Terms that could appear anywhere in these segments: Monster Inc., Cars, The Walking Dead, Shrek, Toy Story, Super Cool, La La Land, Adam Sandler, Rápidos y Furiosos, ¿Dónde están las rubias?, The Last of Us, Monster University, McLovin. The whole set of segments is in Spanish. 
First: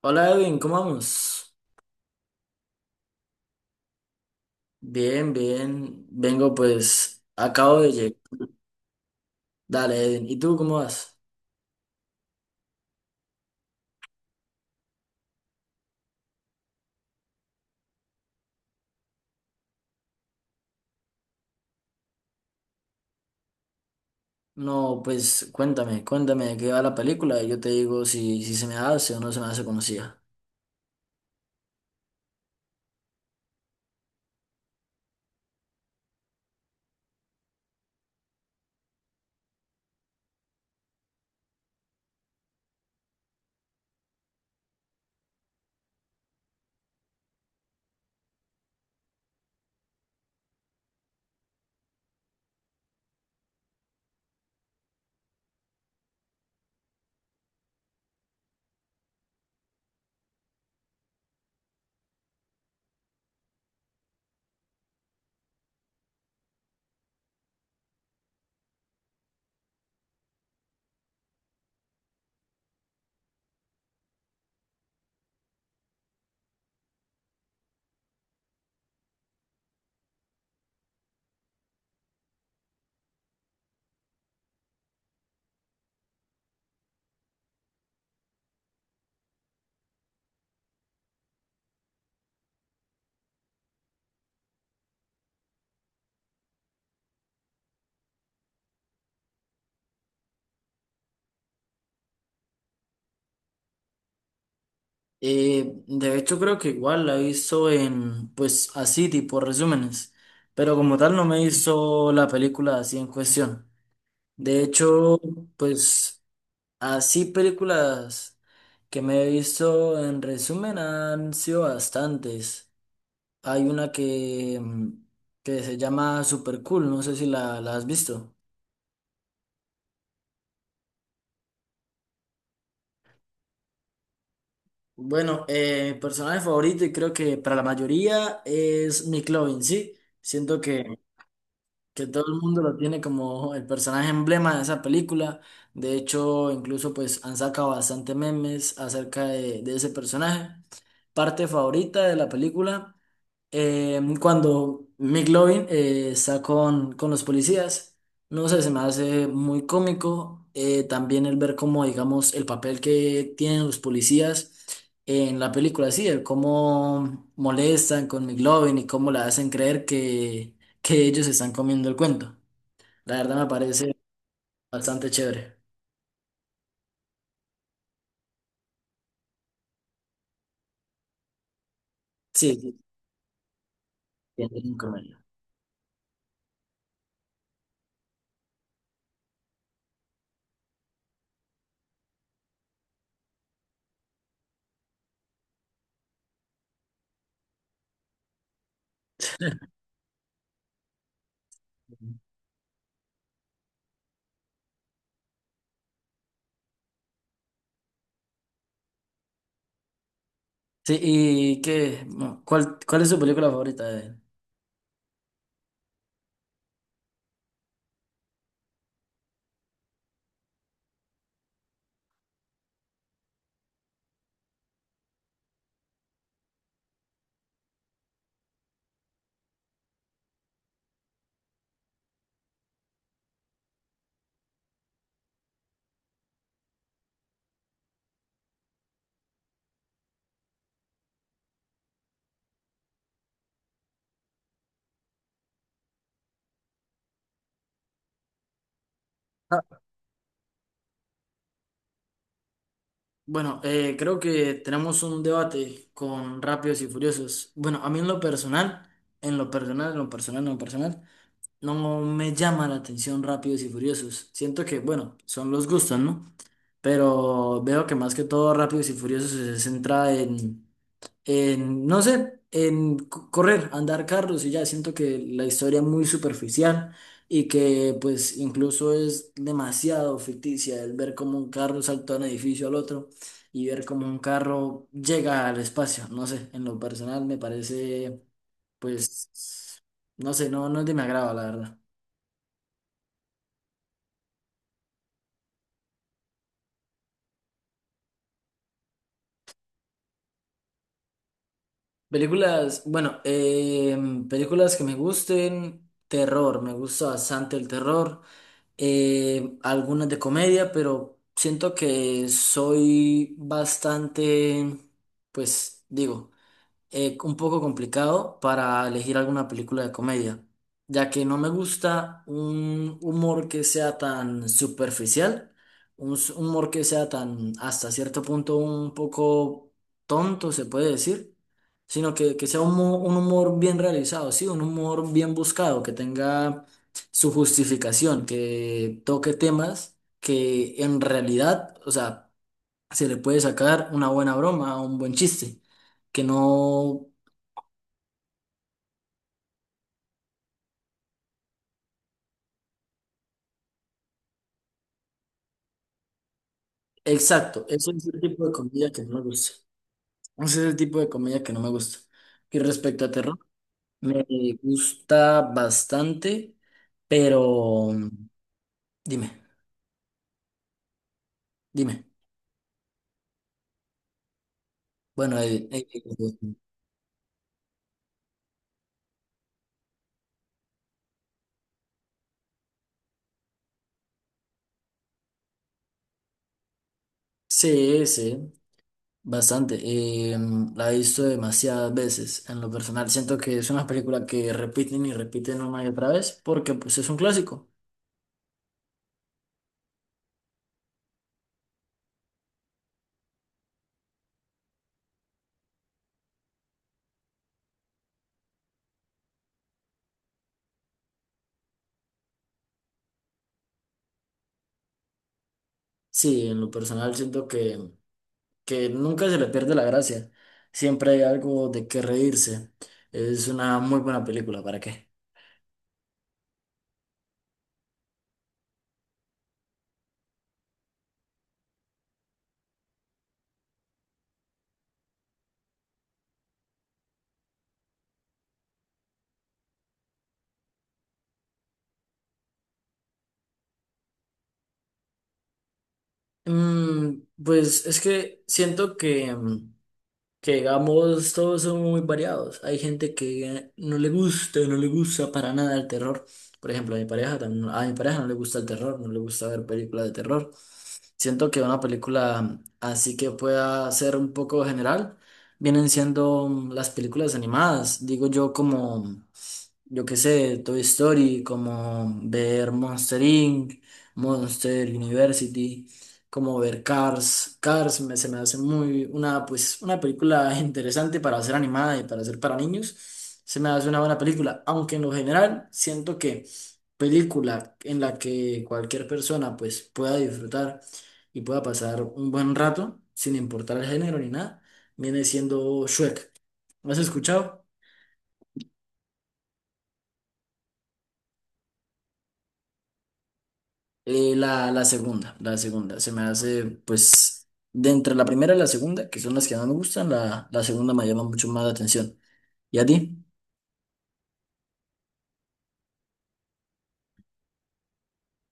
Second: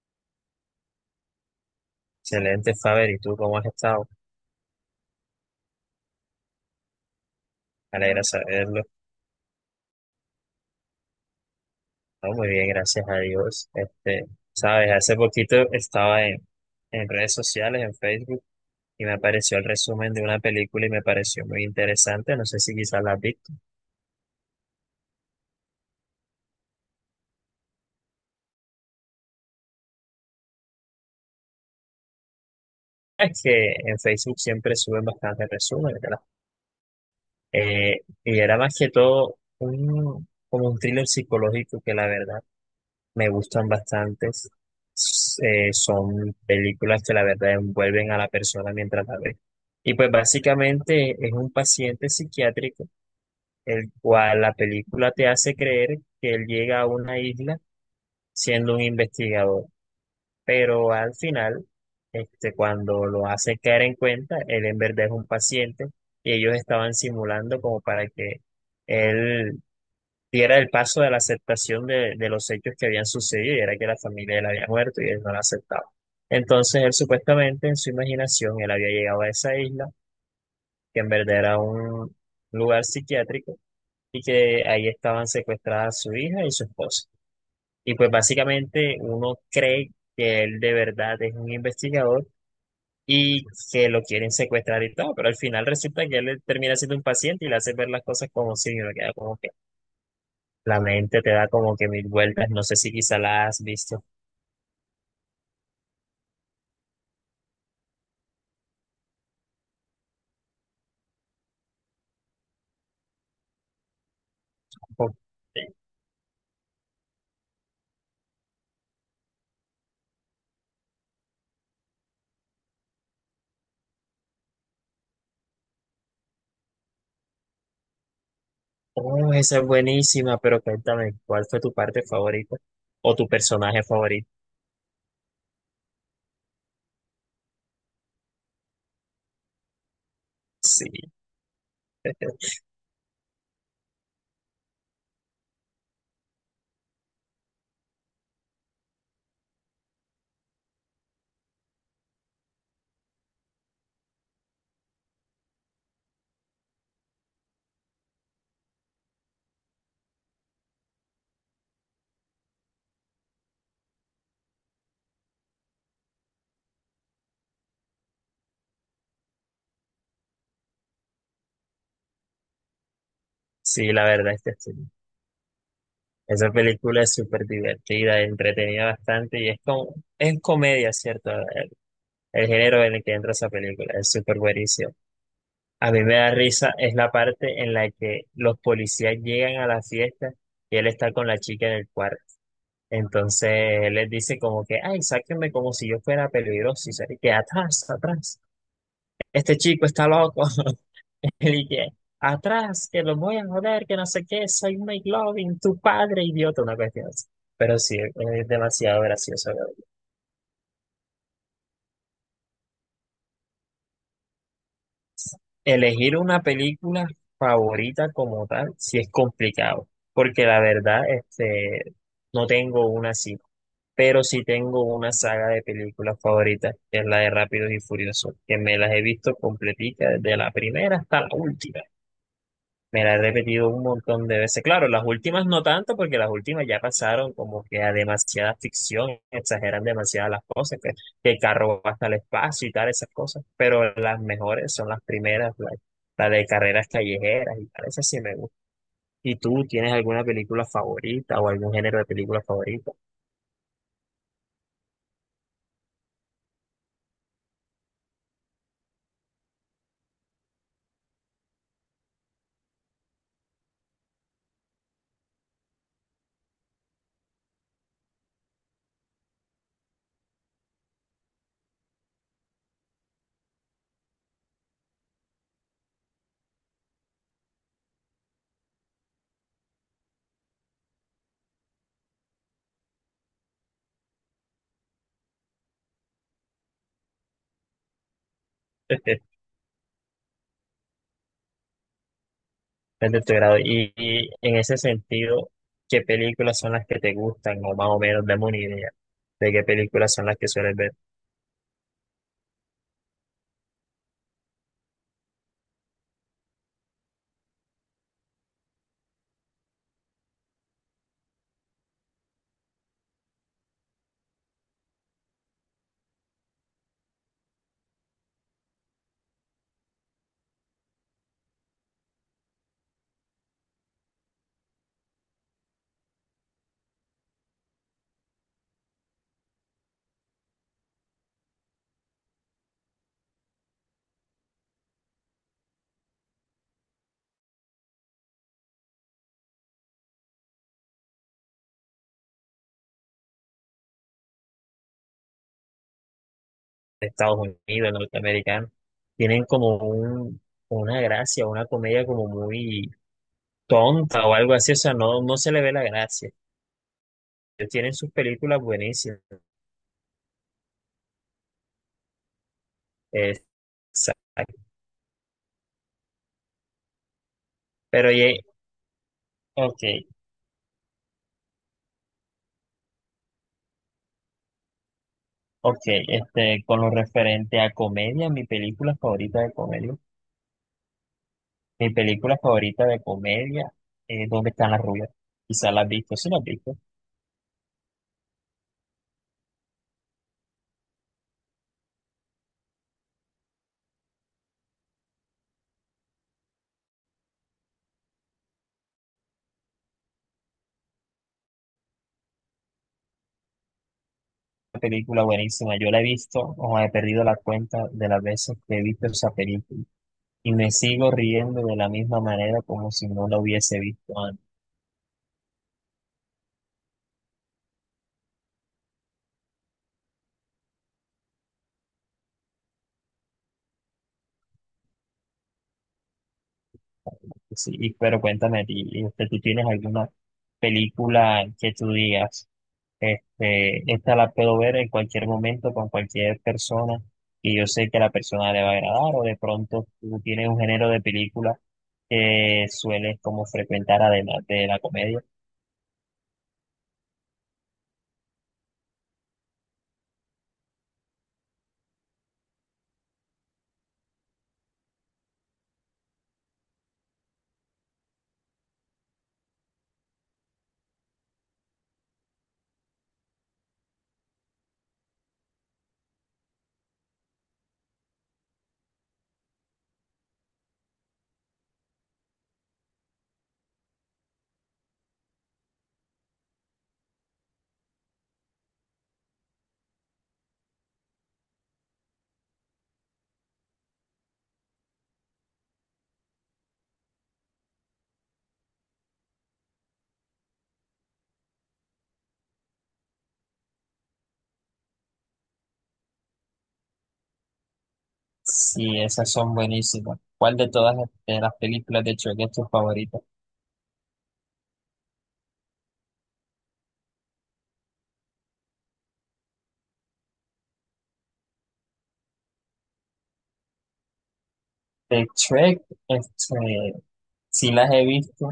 Hola Edwin, ¿cómo vamos? Excelente, Faber. ¿Y tú cómo has estado? Bien, bien. Vengo acabo de Me llegar. alegra saberlo. Dale, Edwin. ¿Y tú cómo vas? No, muy bien, gracias a Dios. Este, sabes, hace poquito estaba en redes sociales, en Facebook, y me apareció el resumen de una película y me pareció muy interesante. No sé si quizás la has visto. No, pues cuéntame, cuéntame de qué va la película y yo te digo si se me hace o no se me hace conocida. Es que en Facebook siempre suben bastantes resúmenes, ¿verdad? Y era más que todo un, como un thriller psicológico que la verdad me gustan bastantes. Son películas que la verdad envuelven a la persona mientras la ve. Y pues básicamente es un paciente psiquiátrico, el cual la película te hace creer que él llega a una isla siendo un investigador, pero al final, este, cuando lo hace caer en cuenta, él en verdad es un paciente y ellos estaban simulando como para que él y era el paso de la aceptación de los hechos que habían sucedido, y era que la familia de él había muerto y él no la aceptaba. Entonces él supuestamente en su imaginación él había llegado a esa isla, que en verdad era un lugar psiquiátrico y que ahí estaban secuestradas su hija y su esposa. Y pues básicamente uno cree que él de verdad es un investigador y que lo quieren secuestrar y todo, pero al final resulta que él termina siendo un paciente y le hace ver las cosas como si uno queda como que la mente te da como que mil vueltas. No sé si quizá la has visto. De hecho creo que igual la he visto en, pues así tipo resúmenes, pero como tal no me hizo la película así en cuestión. De hecho, pues así películas que me he visto en resumen han sido bastantes. Hay una que que se llama Super Cool, no sé si la has visto. Oh, esa es buenísima, pero cuéntame, ¿cuál fue tu parte favorita o tu personaje favorito? Bueno, personaje favorito y creo que para la mayoría es McLovin, ¿sí? Siento que, Sí, que todo el mundo lo tiene como el personaje emblema de esa película. De hecho, incluso pues han sacado bastante memes acerca de ese personaje. Parte favorita de la película. Cuando McLovin está con los policías, no sé, se me hace muy cómico también el ver cómo, digamos, el papel que tienen los policías en la película, sí, el cómo molestan con McLovin y cómo le hacen creer que ellos están comiendo el cuento. La verdad me sí, parece la verdad es que sí. bastante chévere. Esa película es súper divertida, entretenida bastante y es como, es comedia, ¿cierto? El Sí, sí, género en el que entra esa película es súper tiene un buenísimo. comentario. A mí me da risa es la parte en la que los policías llegan a la fiesta y él está con la chica en el cuarto. Entonces les dice como que, ay, sáquenme como si yo fuera peligroso. Y se y que atrás, atrás. Este chico está loco. Y que atrás, que los voy a joder, que no sé qué, soy Mike Loving, tu padre, idiota, una cuestión así. Pero sí, es demasiado gracioso. Sí, ¿y qué? No, ¿cuál, cuál es tu película favorita de él? Elegir una película favorita como tal, sí es complicado, porque la verdad, este, no tengo una así, pero sí tengo una saga de películas favoritas, que es la de Rápidos y Furiosos, que me las he visto completica desde la primera hasta la última. Me la he repetido un montón de veces. Claro, las últimas no tanto, porque las últimas ya pasaron como que a demasiada ficción, exageran demasiadas las cosas, que el carro va hasta el espacio y tal, esas cosas. Pero las mejores son las primeras, la de carreras callejeras y tal, esas sí me gustan. ¿Y tú tienes alguna película favorita o algún género de película favorita? Bueno, creo que tenemos un debate con Rápidos y Furiosos. Bueno, a mí en lo personal, en lo personal, en lo personal, en lo personal, no me llama la atención Rápidos y Furiosos. Siento que, bueno, son los gustos, ¿no? Pero veo que más que todo Rápidos y Furiosos se centra en no sé, en correr, andar carros y ya siento que la historia es muy superficial y que pues incluso es demasiado ficticia el ver cómo un carro saltó de un edificio al otro y ver cómo un carro llega al espacio, no sé, en lo personal me parece pues, no sé, no es de mi agrado, la verdad. Es de tu grado. Y en ese sentido, ¿qué películas son las que te gustan? O más o menos, dame una idea de qué películas son las que sueles ver. Películas, bueno, películas que me gusten, terror, me gusta bastante el terror. Algunas de comedia, pero siento que soy bastante, pues digo, un poco complicado para elegir alguna película de comedia, ya que no me gusta un humor que sea tan superficial, un un humor que sea tan hasta cierto punto un poco tonto, se puede decir, sino que sea un, un humor bien realizado, sí, un humor bien buscado, que tenga su justificación, que toque temas que en realidad, o sea, se le puede sacar una buena broma, un buen chiste que no. De Estados Unidos, norteamericanos, tienen como un, una gracia, una comedia como muy tonta o algo así, o sea, no, no se le ve la gracia. Exacto, Ellos ese tienen es sus el tipo de películas comedia que no me buenísimas. gusta. Ese es el tipo de comedia que no me gusta. Y respecto a terror, Exacto. me gusta bastante, pero Pero oye, dime, ok, dime. Bueno, ok, este, con lo referente a comedia, mi película favorita de comedia, mi película favorita de comedia es ¿Dónde están las rubias? Quizás la has visto, sí la has visto. sí, sí, bastante. La he visto demasiadas veces. En lo personal, siento que es una película que repiten y repiten una y otra vez porque pues es un clásico. Una película buenísima, yo la he visto, o he perdido la cuenta de las veces que he visto esa película. Y me sigo riendo de la misma manera como si no la hubiese visto antes. Sí, en lo personal siento que nunca se le pierde la gracia. Siempre hay algo de qué reírse. Es una muy buena película, ¿para qué? Sí, y- pero cuéntame, a ti, este, ¿tú tienes alguna película que tú digas, este, esta la puedo ver en cualquier momento con cualquier persona y yo sé que a la persona le va a agradar? O de pronto tú tienes un género de película que sueles como frecuentar además de la comedia. Pues es que siento que, digamos, todos son muy variados. Hay gente que no le gusta, no le gusta para nada el terror. Por ejemplo, a mi pareja, a mi pareja no le gusta el terror, no le gusta ver películas de terror. Siento que una película así que pueda ser un poco general, vienen siendo las películas animadas, digo yo como yo qué sé, Toy Story, como ver Monster Inc., Monster University, como ver Cars. Se me hace muy una, pues, una película interesante para ser animada y para ser para niños. Se me hace una buena película, aunque en lo general siento que película en la que cualquier persona pues pueda disfrutar y pueda pasar un buen rato, sin importar el género ni nada, viene siendo Shrek. ¿Lo has escuchado? Sí, esas son buenísimas. ¿Cuál de todas de las películas de Shrek es tu favorita? La segunda, la segunda. Se me hace, pues, de entre la primera y la segunda, que son las que más me gustan, la segunda me llama mucho más la atención. ¿Y a ti? De Shrek, este, sí las he visto,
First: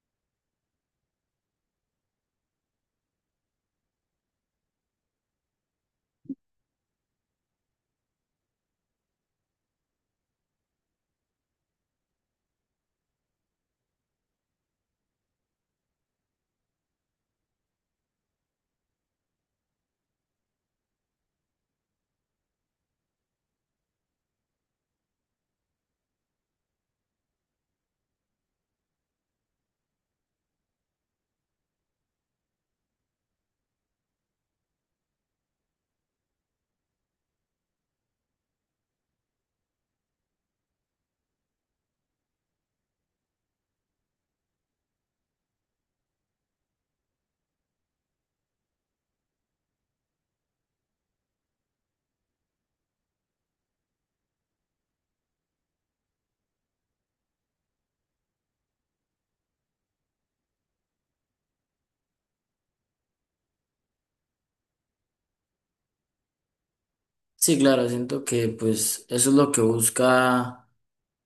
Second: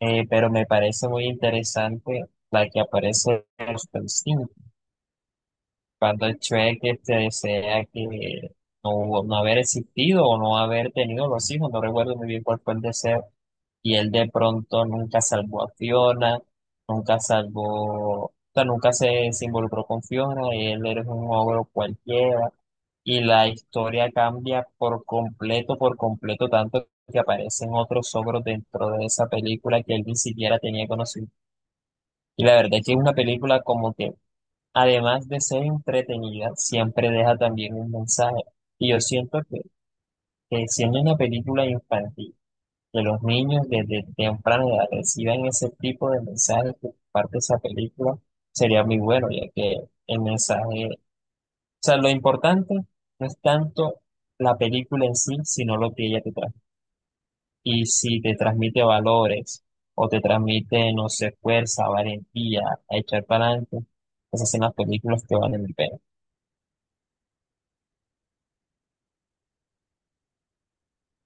pero me parece muy interesante la que aparece en los Palestinos, cuando Shrek este, desea que no, no haber existido o no haber tenido los hijos, no recuerdo muy bien cuál fue el deseo, y él de pronto nunca salvó a Fiona, nunca salvó, o sea, nunca se, se involucró con Fiona, él era un ogro cualquiera, y la historia cambia por completo, tanto que aparecen otros ogros dentro de esa película que él ni siquiera tenía conocido. Y la verdad es que es una película como que, además de ser entretenida, siempre deja también un mensaje. Y yo siento que siendo una película infantil, que los niños desde temprana edad reciban ese tipo de mensajes que parte esa película, sería muy bueno, ya que el mensaje sea, lo importante no es tanto la película en sí, sino lo que ella te trae. Y si te transmite valores o te transmite, no sé, fuerza, valentía, a echar para adelante, esas son las películas que valen el pena. Sí, claro, siento que, pues, eso es lo que busca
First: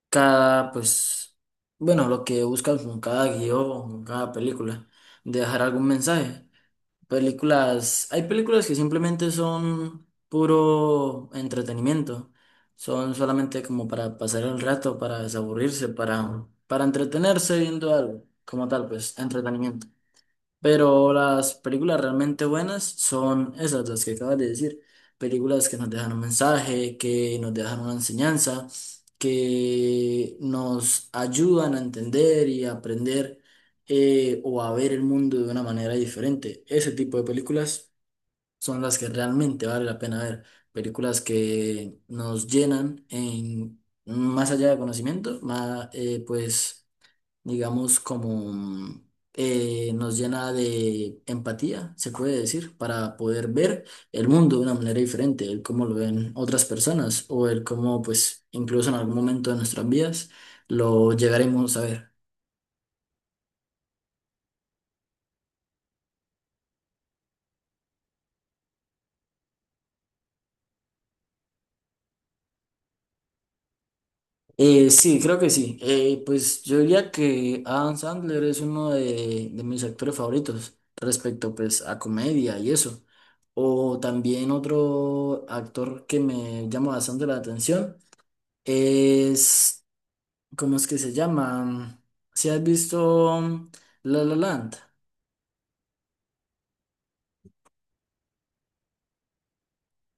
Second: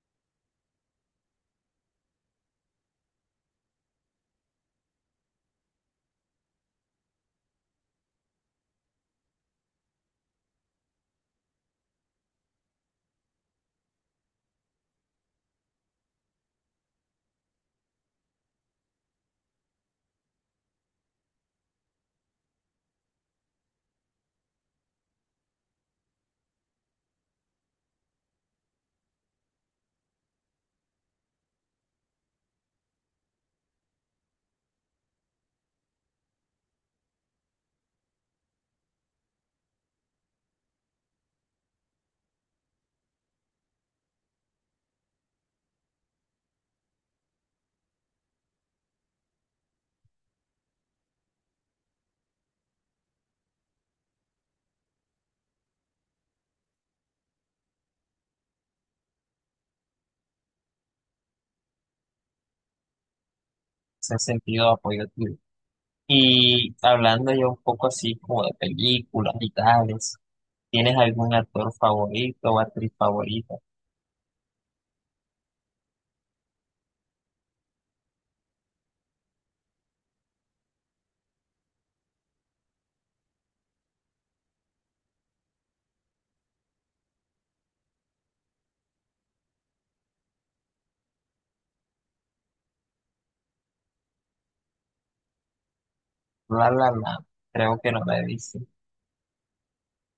cada, pues, bueno, lo que buscan con cada guión, con cada película, dejar algún mensaje. Películas, hay películas que simplemente son puro entretenimiento, son solamente como para pasar el rato, para desaburrirse, para entretenerse viendo algo, como tal, pues, entretenimiento. Pero las películas realmente buenas son esas, las que acabas de decir. Películas que nos dejan un mensaje, que nos dejan una enseñanza, que nos ayudan a entender y a aprender o a ver el mundo de una manera diferente. Ese tipo de películas son las que realmente vale la pena ver. Películas que nos llenan en más allá de conocimiento, más, pues digamos, como nos llena de empatía, se puede decir, para poder ver el mundo de una manera diferente, el cómo lo ven otras personas o el cómo, pues, incluso en algún momento de nuestras vidas lo llegaremos a ver. Ese sentido de apoyo tuyo. Y hablando ya un poco así como de películas y tales, ¿tienes algún actor favorito o actriz favorita? Sí, creo que sí. Pues yo diría que Adam Sandler es uno de mis actores favoritos respecto pues a comedia y eso. O también otro actor que me llama bastante la atención es ¿cómo es que se llama? Si has visto La La Land, La, la, la. Creo que no me he visto.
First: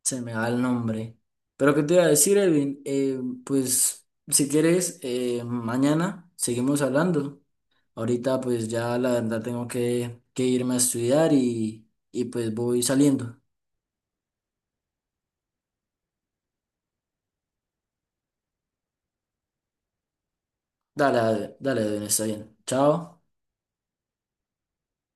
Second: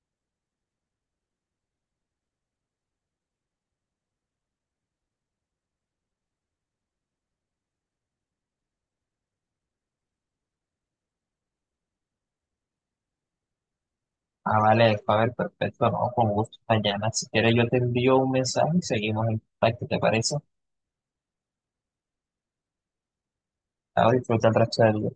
se me va el nombre. Pero qué te iba a decir, Evin. Pues si quieres, mañana seguimos hablando. Ahorita pues ya la verdad tengo que irme a estudiar y pues voy saliendo. Ah, vale, a ver, perfecto, no, con gusto, Dayana. Si quieres, yo te envío un mensaje y seguimos en contacto, ¿te parece? Dale, dale, dale, Edwin, está bien. Chao. Ahora disfruta el resto del día.